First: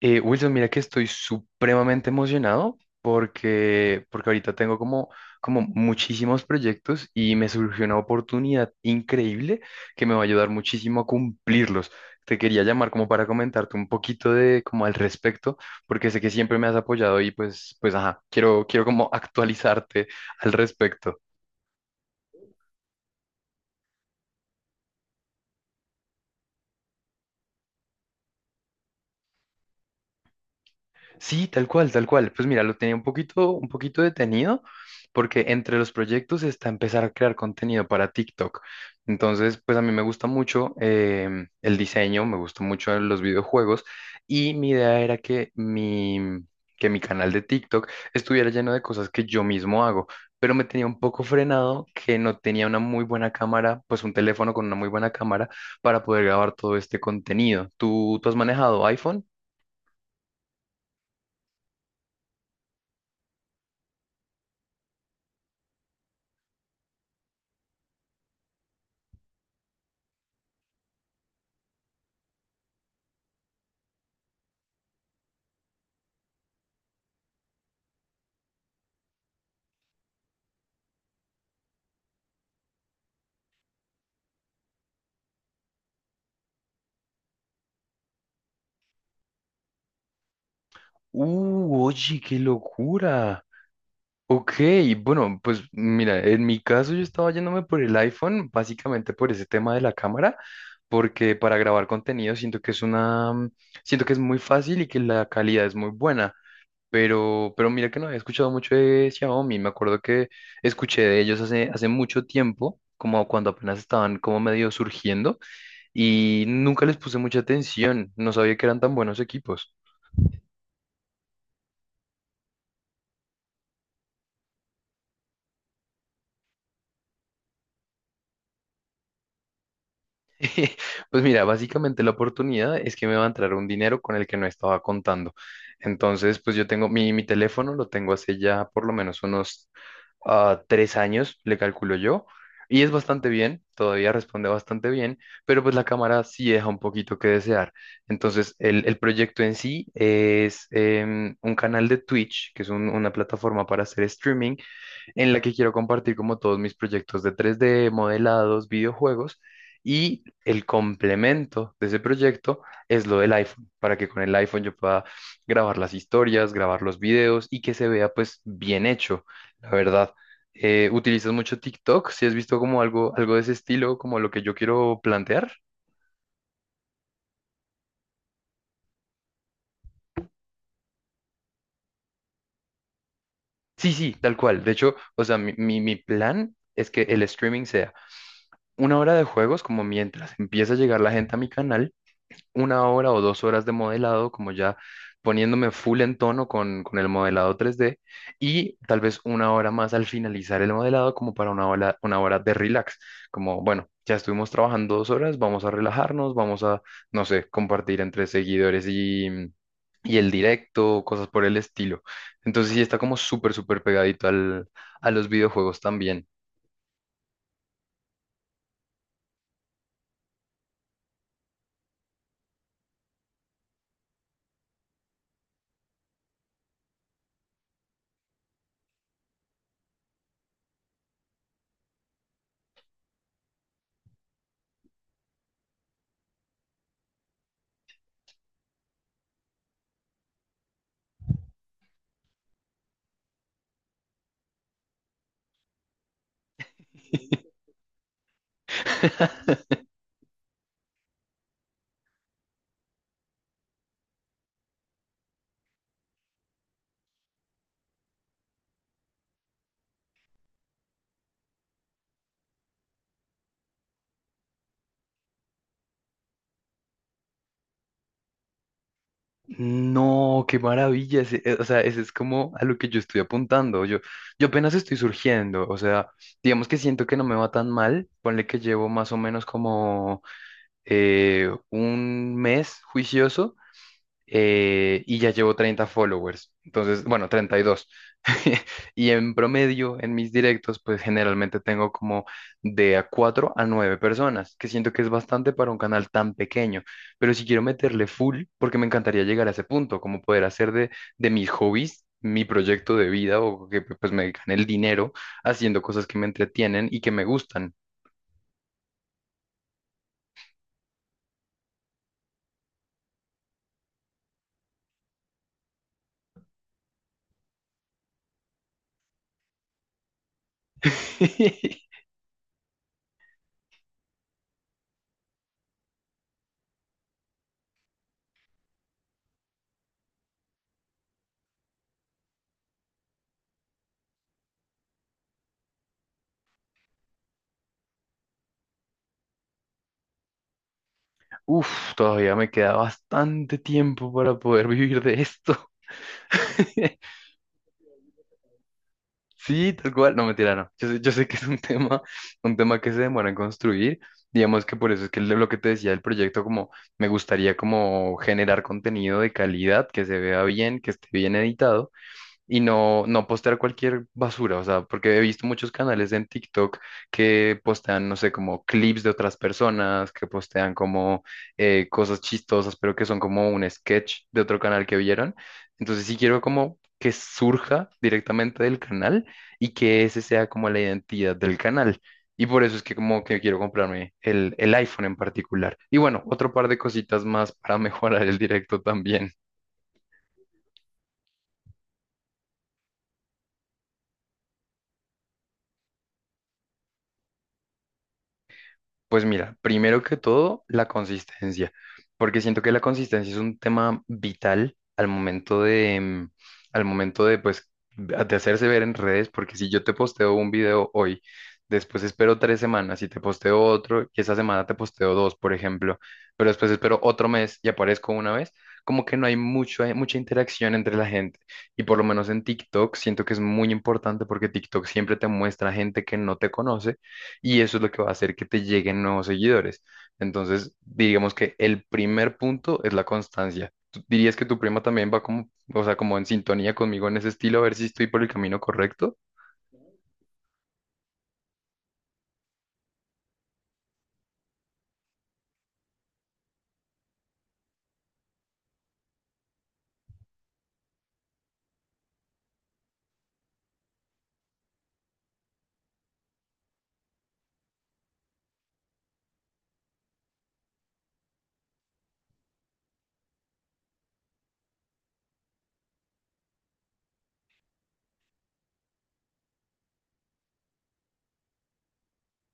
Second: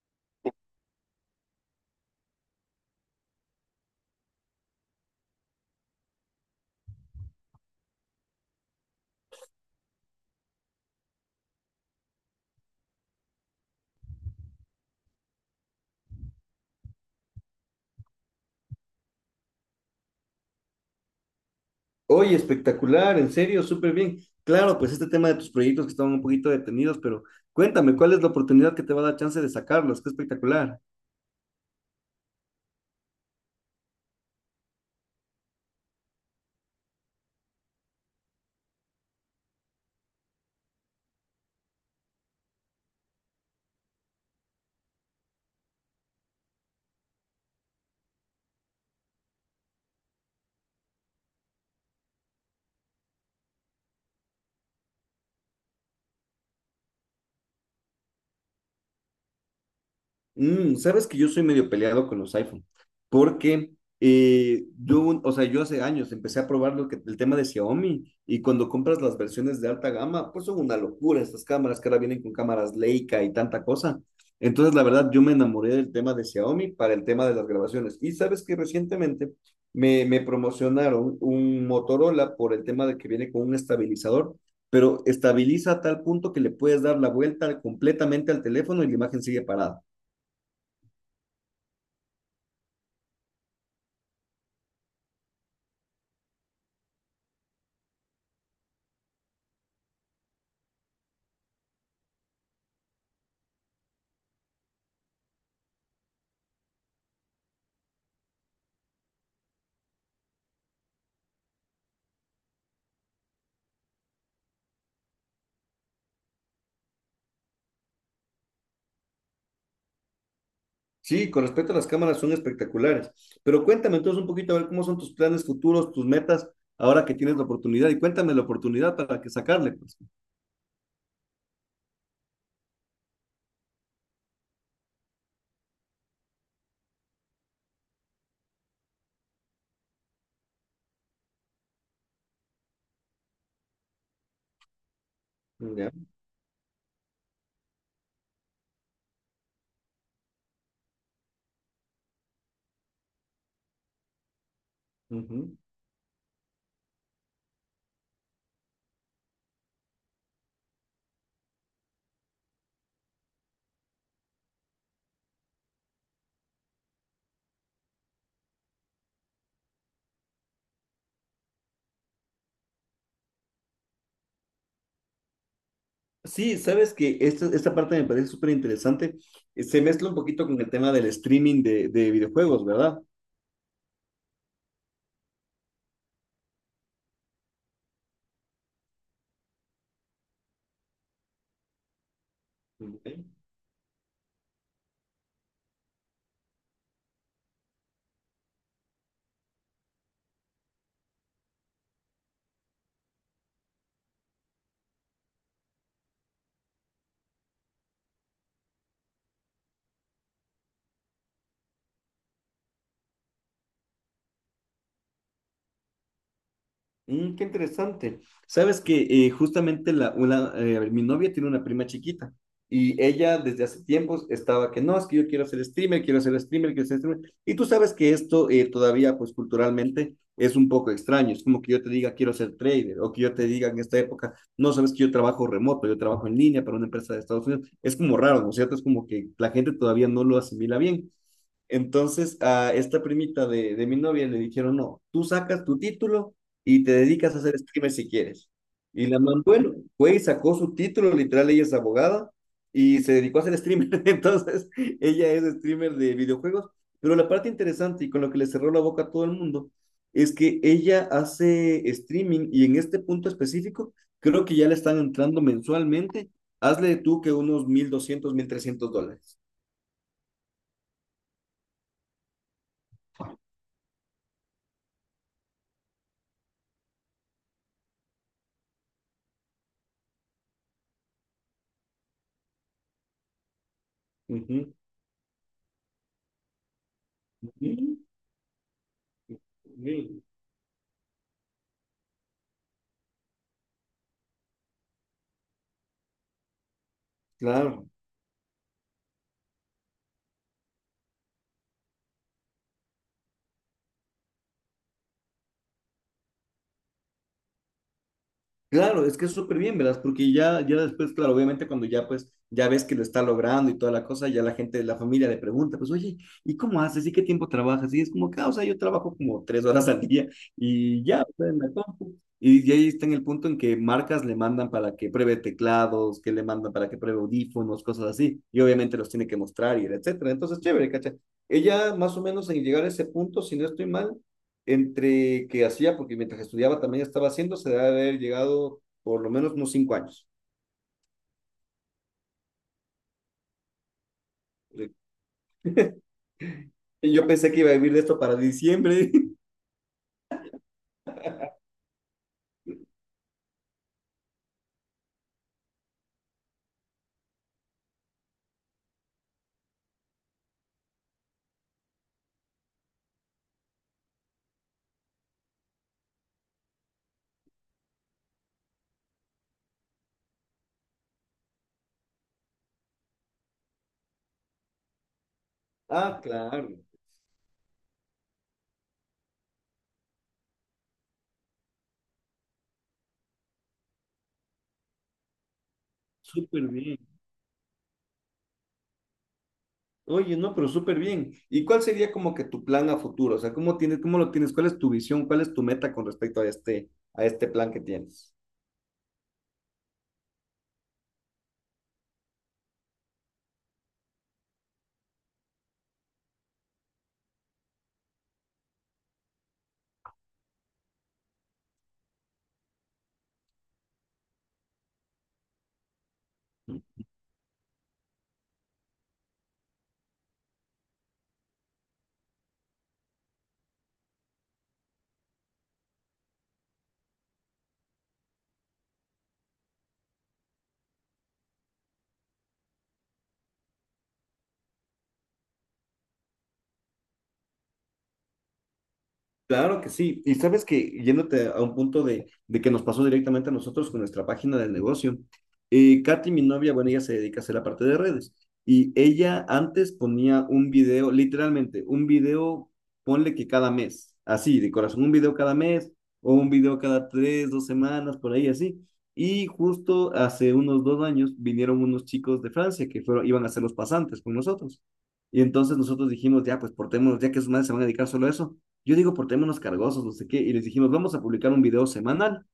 Wilson, mira que estoy supremamente emocionado porque ahorita tengo como muchísimos proyectos y me surgió una oportunidad increíble que me va a ayudar muchísimo a cumplirlos. Te quería llamar como para comentarte un poquito de como al respecto, porque sé que siempre me has apoyado y pues ajá, quiero como actualizarte al respecto. Oye, espectacular, en serio, súper bien. Claro, pues este tema de tus proyectos que estaban un poquito detenidos, pero cuéntame, ¿cuál es la oportunidad que te va a dar chance de sacarlos? Qué espectacular. Sí, tal cual, tal cual. Pues mira, lo tenía un poquito detenido porque entre los proyectos está empezar a crear contenido para TikTok. Entonces, pues a mí me gusta mucho el diseño, me gusta mucho los videojuegos y mi idea era que mi canal de TikTok estuviera lleno de cosas que yo mismo hago, pero me tenía un poco frenado que no tenía una muy buena cámara, pues un teléfono con una muy buena cámara para poder grabar todo este contenido. ¿Tú has manejado iPhone? Sabes que yo soy medio peleado con los iPhone, porque o sea, yo hace años empecé a probar lo que, el tema de Xiaomi y cuando compras las versiones de alta gama, pues son una locura estas cámaras que ahora vienen con cámaras Leica y tanta cosa. Entonces, la verdad, yo me enamoré del tema de Xiaomi para el tema de las grabaciones. Y sabes que recientemente me promocionaron un Motorola por el tema de que viene con un estabilizador, pero estabiliza a tal punto que le puedes dar la vuelta completamente al teléfono y la imagen sigue parada. Oye, qué locura. Ok, bueno, pues mira, en mi caso yo estaba yéndome por el iPhone, básicamente por ese tema de la cámara, porque para grabar contenido siento que es una, siento que es muy fácil y que la calidad es muy buena. Pero mira que no había escuchado mucho de Xiaomi. Me acuerdo que escuché de ellos hace mucho tiempo, como cuando apenas estaban como medio surgiendo, y nunca les puse mucha atención. No sabía que eran tan buenos equipos. Sí, con respecto a las cámaras son espectaculares. Pero cuéntame entonces un poquito a ver cómo son tus planes futuros, tus metas, ahora que tienes la oportunidad. Y cuéntame la oportunidad para que sacarle, pues. Pues mira, básicamente la oportunidad es que me va a entrar un dinero con el que no estaba contando. Entonces, pues yo tengo mi teléfono, lo tengo hace ya por lo menos unos tres años, le calculo yo, y es bastante bien, todavía responde bastante bien, pero pues la Ya. cámara sí deja un poquito que desear. Entonces, el proyecto en sí es un canal de Twitch, que es una plataforma para hacer streaming, en la que Ujú. quiero compartir como todos mis proyectos de 3D, modelados, videojuegos. Y el complemento de ese proyecto es lo del iPhone, para que con el iPhone yo pueda grabar las historias, grabar los videos y que se vea pues bien hecho, la verdad. ¿Utilizas mucho TikTok? Si has visto como algo de ese estilo, como lo que yo quiero plantear. Sí, sabes que esta parte me parece súper interesante. Se mezcla un poquito con el tema del streaming de videojuegos, ¿verdad? Sí, sí, tal cual. De hecho, o sea, mi plan es que el streaming sea una hora de juegos, como mientras empieza a llegar la gente a mi canal, una Ok. hora o dos horas de modelado, como ya poniéndome full en tono con el modelado 3D, y tal vez una hora más al finalizar el modelado, como para una hora de relax, como, bueno, ya estuvimos trabajando dos horas, vamos a relajarnos, vamos a, no sé, compartir entre seguidores y... Y el directo, cosas por el estilo. Entonces sí está como súper pegadito a los videojuegos también. Qué interesante. Sabes que a ver, mi novia tiene una prima chiquita y ella desde hace tiempos estaba que no, es que yo quiero ser streamer, quiero ser streamer, quiero ser streamer. Y tú sabes que esto todavía, pues culturalmente, es un poco extraño. Es como que yo te diga quiero ser trader o que yo te diga en esta época, no sabes que yo trabajo remoto, yo trabajo en línea para una empresa de Estados Unidos. Es como raro, ¿no es cierto? Es como que la gente todavía no lo asimila bien. Entonces a esta primita de mi novia le dijeron, no, tú sacas tu título y te dedicas a hacer streamer si quieres. Y la man, bueno, fue y sacó su título, literal, ella es abogada y se dedicó a ser streamer. Entonces, ella es streamer de videojuegos. Pero la parte interesante y con lo que le cerró la boca a todo el mundo es que ella hace streaming y en este punto específico creo que ya le están entrando mensualmente. Hazle tú que unos mil $1.300. No, qué maravilla. O sea, ese es como a lo que yo estoy apuntando. Yo apenas estoy surgiendo. O sea, digamos que siento que no me va tan mal. Ponle que llevo más o menos como un mes juicioso, Ujú. Y ya llevo 30 followers, entonces, bueno, 32. Mm. Y dos. Y en promedio, en mis directos, pues generalmente tengo como de a 4 a 9 personas, que siento que es bastante para un canal tan pequeño, pero si quiero Claro. meterle full, porque me encantaría llegar a ese punto, como poder hacer de mis hobbies. Mi proyecto de vida o que pues me gane el dinero haciendo cosas que me entretienen y que me gustan. Claro, es que es súper bien, ¿verdad? Porque ya, ya después, claro, obviamente cuando ya pues ya ves que lo está logrando y toda la cosa, ya la gente, la familia le pregunta, pues oye, ¿y cómo haces? ¿Y qué tiempo trabajas? Y es como que, ah, o sea, yo trabajo como 3 horas al día y ya, o sea, en la compu. Y ahí está en el punto en que marcas le mandan para que pruebe teclados, que le mandan para que pruebe audífonos, cosas así. Y obviamente los tiene que mostrar y etcétera. Entonces, chévere, ¿cachai? Ella más o menos en llegar a ese punto, si no estoy mal, entre que hacía, porque mientras estudiaba también estaba haciendo, se debe haber llegado por lo menos unos 5 años. Uf, todavía me queda bastante tiempo para poder vivir de esto. Yo pensé que iba a vivir de esto para diciembre. Sí, tal cual. No, mentira, no. Yo sé que es un tema, un tema que se demora en construir. Digamos que por eso es que lo que te decía del proyecto, como me gustaría como generar contenido de calidad, que se vea bien, que esté bien editado y no postear cualquier basura, o sea, porque he visto muchos canales en TikTok que postean, no sé, como clips de otras personas, que postean como cosas chistosas, pero que son como un sketch de otro canal que vieron. Entonces sí Ah, quiero como claro, que surja directamente del canal y que ese sea como la identidad del canal. Y por eso es que como que quiero comprarme el iPhone en particular. Y bueno, otro súper par de bien. cositas más para mejorar el directo también. Oye, no, pero súper bien. ¿Y cuál sería como que tu plan a futuro? O sea, ¿cómo tienes, cómo lo tienes? ¿Cuál es tu visión? ¿Cuál es tu meta con respecto a este plan que tienes? Pues mira, primero que todo, la consistencia, porque siento que la consistencia es un tema vital al momento de, al momento de, pues, de hacerse ver en redes, porque si yo te posteo un video hoy, después espero tres semanas y te posteo otro, y esa semana te posteo dos, por ejemplo, pero después espero otro mes y aparezco una vez, como que no hay mucho, hay mucha interacción entre la gente, y por lo menos en TikTok siento que es muy importante porque TikTok siempre te muestra gente que no te conoce y eso es lo que va a hacer que te lleguen nuevos seguidores. Entonces, digamos que el primer punto es la constancia. ¿Tú dirías que tu prima también va como, o sea, como en sintonía conmigo en ese estilo, a ver si estoy por el camino correcto? Claro que sí. Y sabes que yéndote a un punto de que nos pasó directamente a nosotros con nuestra página del negocio, Katy, mi novia, bueno, ella se dedica a hacer la parte de redes. Y ella antes ponía un video, literalmente, un video, ponle que cada mes, así, de corazón, un video cada mes o un video cada tres, dos semanas, por ahí así. Y justo hace unos 2 años vinieron unos chicos de Francia que fueron, iban a ser los pasantes con nosotros. Y entonces nosotros dijimos, ya, pues portémonos, ya que sus madres se van a dedicar solo a eso yo digo por temas cargosos, no sé qué, y les dijimos, vamos a publicar un video semanal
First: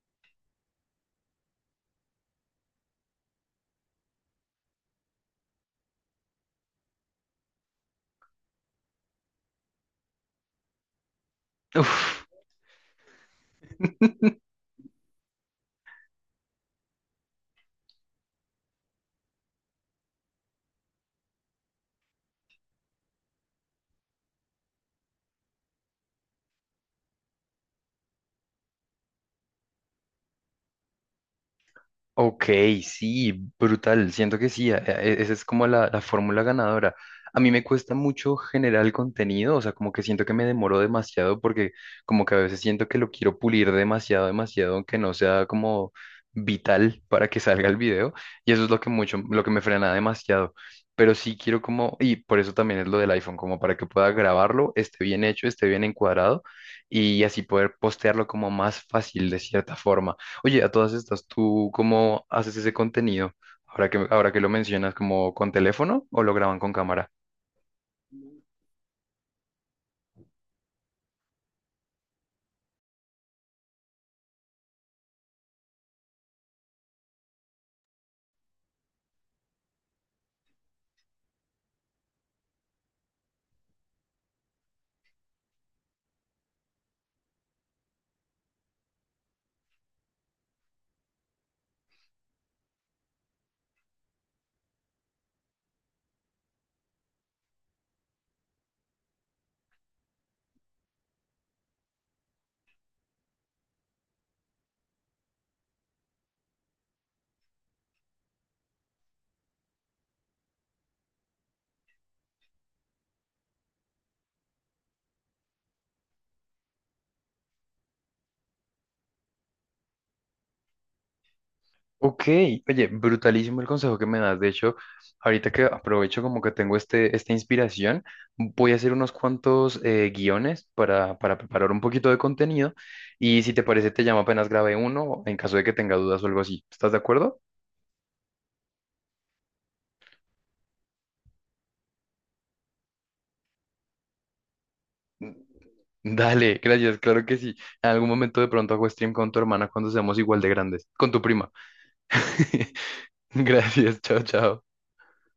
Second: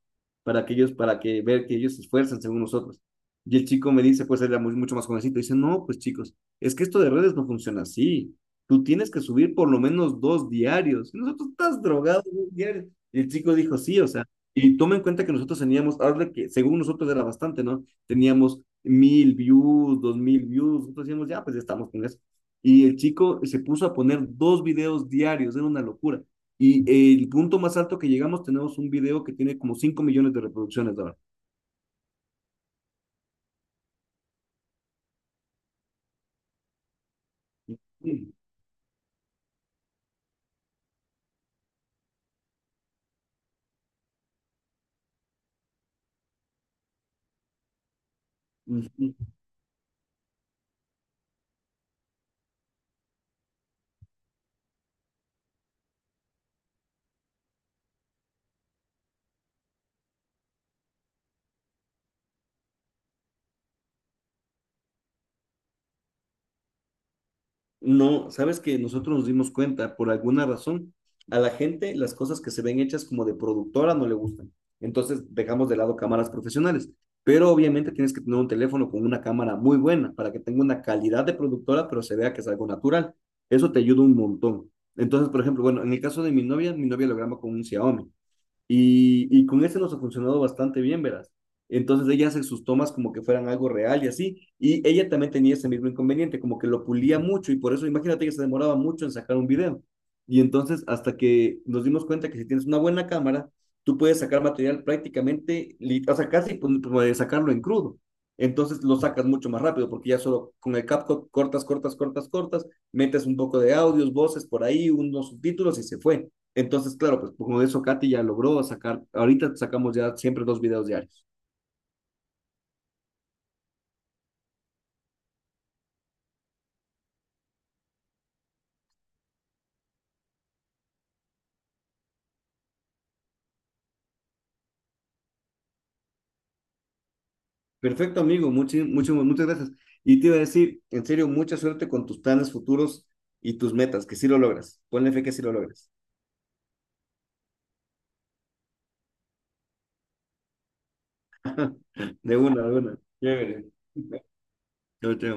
para que ellos, para que ver que ellos se esfuerzan según nosotros. Y el chico me dice, pues él era mucho más jovencito, y dice, no, pues chicos, es que esto de redes no funciona así. Tú tienes que subir por lo menos dos diarios. Y nosotros estás drogado, Uf. dos diarios. Y el chico dijo, sí, o sea, y toma en cuenta que nosotros teníamos, ahora que según nosotros era bastante, ¿no? Teníamos mil views, 2.000 views, nosotros decíamos, ya, pues ya estamos con eso. Y el chico se puso a poner dos videos diarios, era una locura. Y el punto más alto que llegamos, tenemos un video que tiene como 5 millones de reproducciones ahora. Ok, sí, brutal. Siento que sí, esa es como la fórmula ganadora. A mí me cuesta mucho generar el contenido, o sea, como que siento que me demoro demasiado porque como que a veces siento que lo quiero pulir demasiado, demasiado, aunque no sea como vital para que salga el video. Y eso es lo que me frena demasiado. Pero sí quiero como, y por eso también es lo del iPhone, como para que pueda grabarlo, esté bien hecho, esté bien encuadrado y así poder postearlo como más fácil de cierta forma. Oye, a todas estas, ¿tú cómo haces ese contenido? Ahora que lo mencionas, ¿como con teléfono o lo graban con cámara? No, sabes que nosotros nos dimos cuenta, por alguna razón, a la gente las cosas que se ven hechas como de productora no le gustan. Entonces dejamos de lado cámaras profesionales. Pero obviamente tienes que tener un teléfono con una cámara muy buena para que tenga una calidad de productora, pero se vea que es algo natural. Eso te ayuda un montón. Entonces, por ejemplo, bueno, en el caso de mi novia lo graba con un Xiaomi. Y con ese nos ha funcionado bastante bien, verás. Entonces ella hace sus tomas como que fueran algo real y así. Y ella también tenía ese mismo inconveniente, como que lo pulía mucho y por eso imagínate que se demoraba mucho en sacar un video. Y entonces hasta que nos dimos cuenta que si tienes una buena cámara, tú puedes sacar material prácticamente, o sea, casi pues, puedes sacarlo en crudo. Entonces lo sacas mucho más rápido porque ya solo con el CapCut cortas, cortas, cortas, cortas, metes un poco de audios, voces por ahí, unos subtítulos y se fue. Entonces, claro, pues como eso Katy ya logró sacar, ahorita sacamos ya siempre dos videos diarios. Ok, oye, brutalísimo el consejo que me das. De hecho, ahorita que aprovecho como que tengo esta inspiración, voy a hacer unos cuantos guiones para preparar un poquito de contenido y si te parece te llamo apenas grabe uno en caso de que tenga dudas o algo así. ¿Estás de acuerdo? Perfecto, amigo, muchas, muchas, muchas gracias. Y te iba a decir, en serio, mucha suerte con tus planes futuros y tus metas, que sí lo logras. Ponle fe que sí lo logras. Dale, gracias, claro que sí. En algún momento de pronto hago stream con tu hermana cuando seamos igual de grandes, con tu prima. De una, de una. Chévere. Gracias, chao, chao. Chao, chao.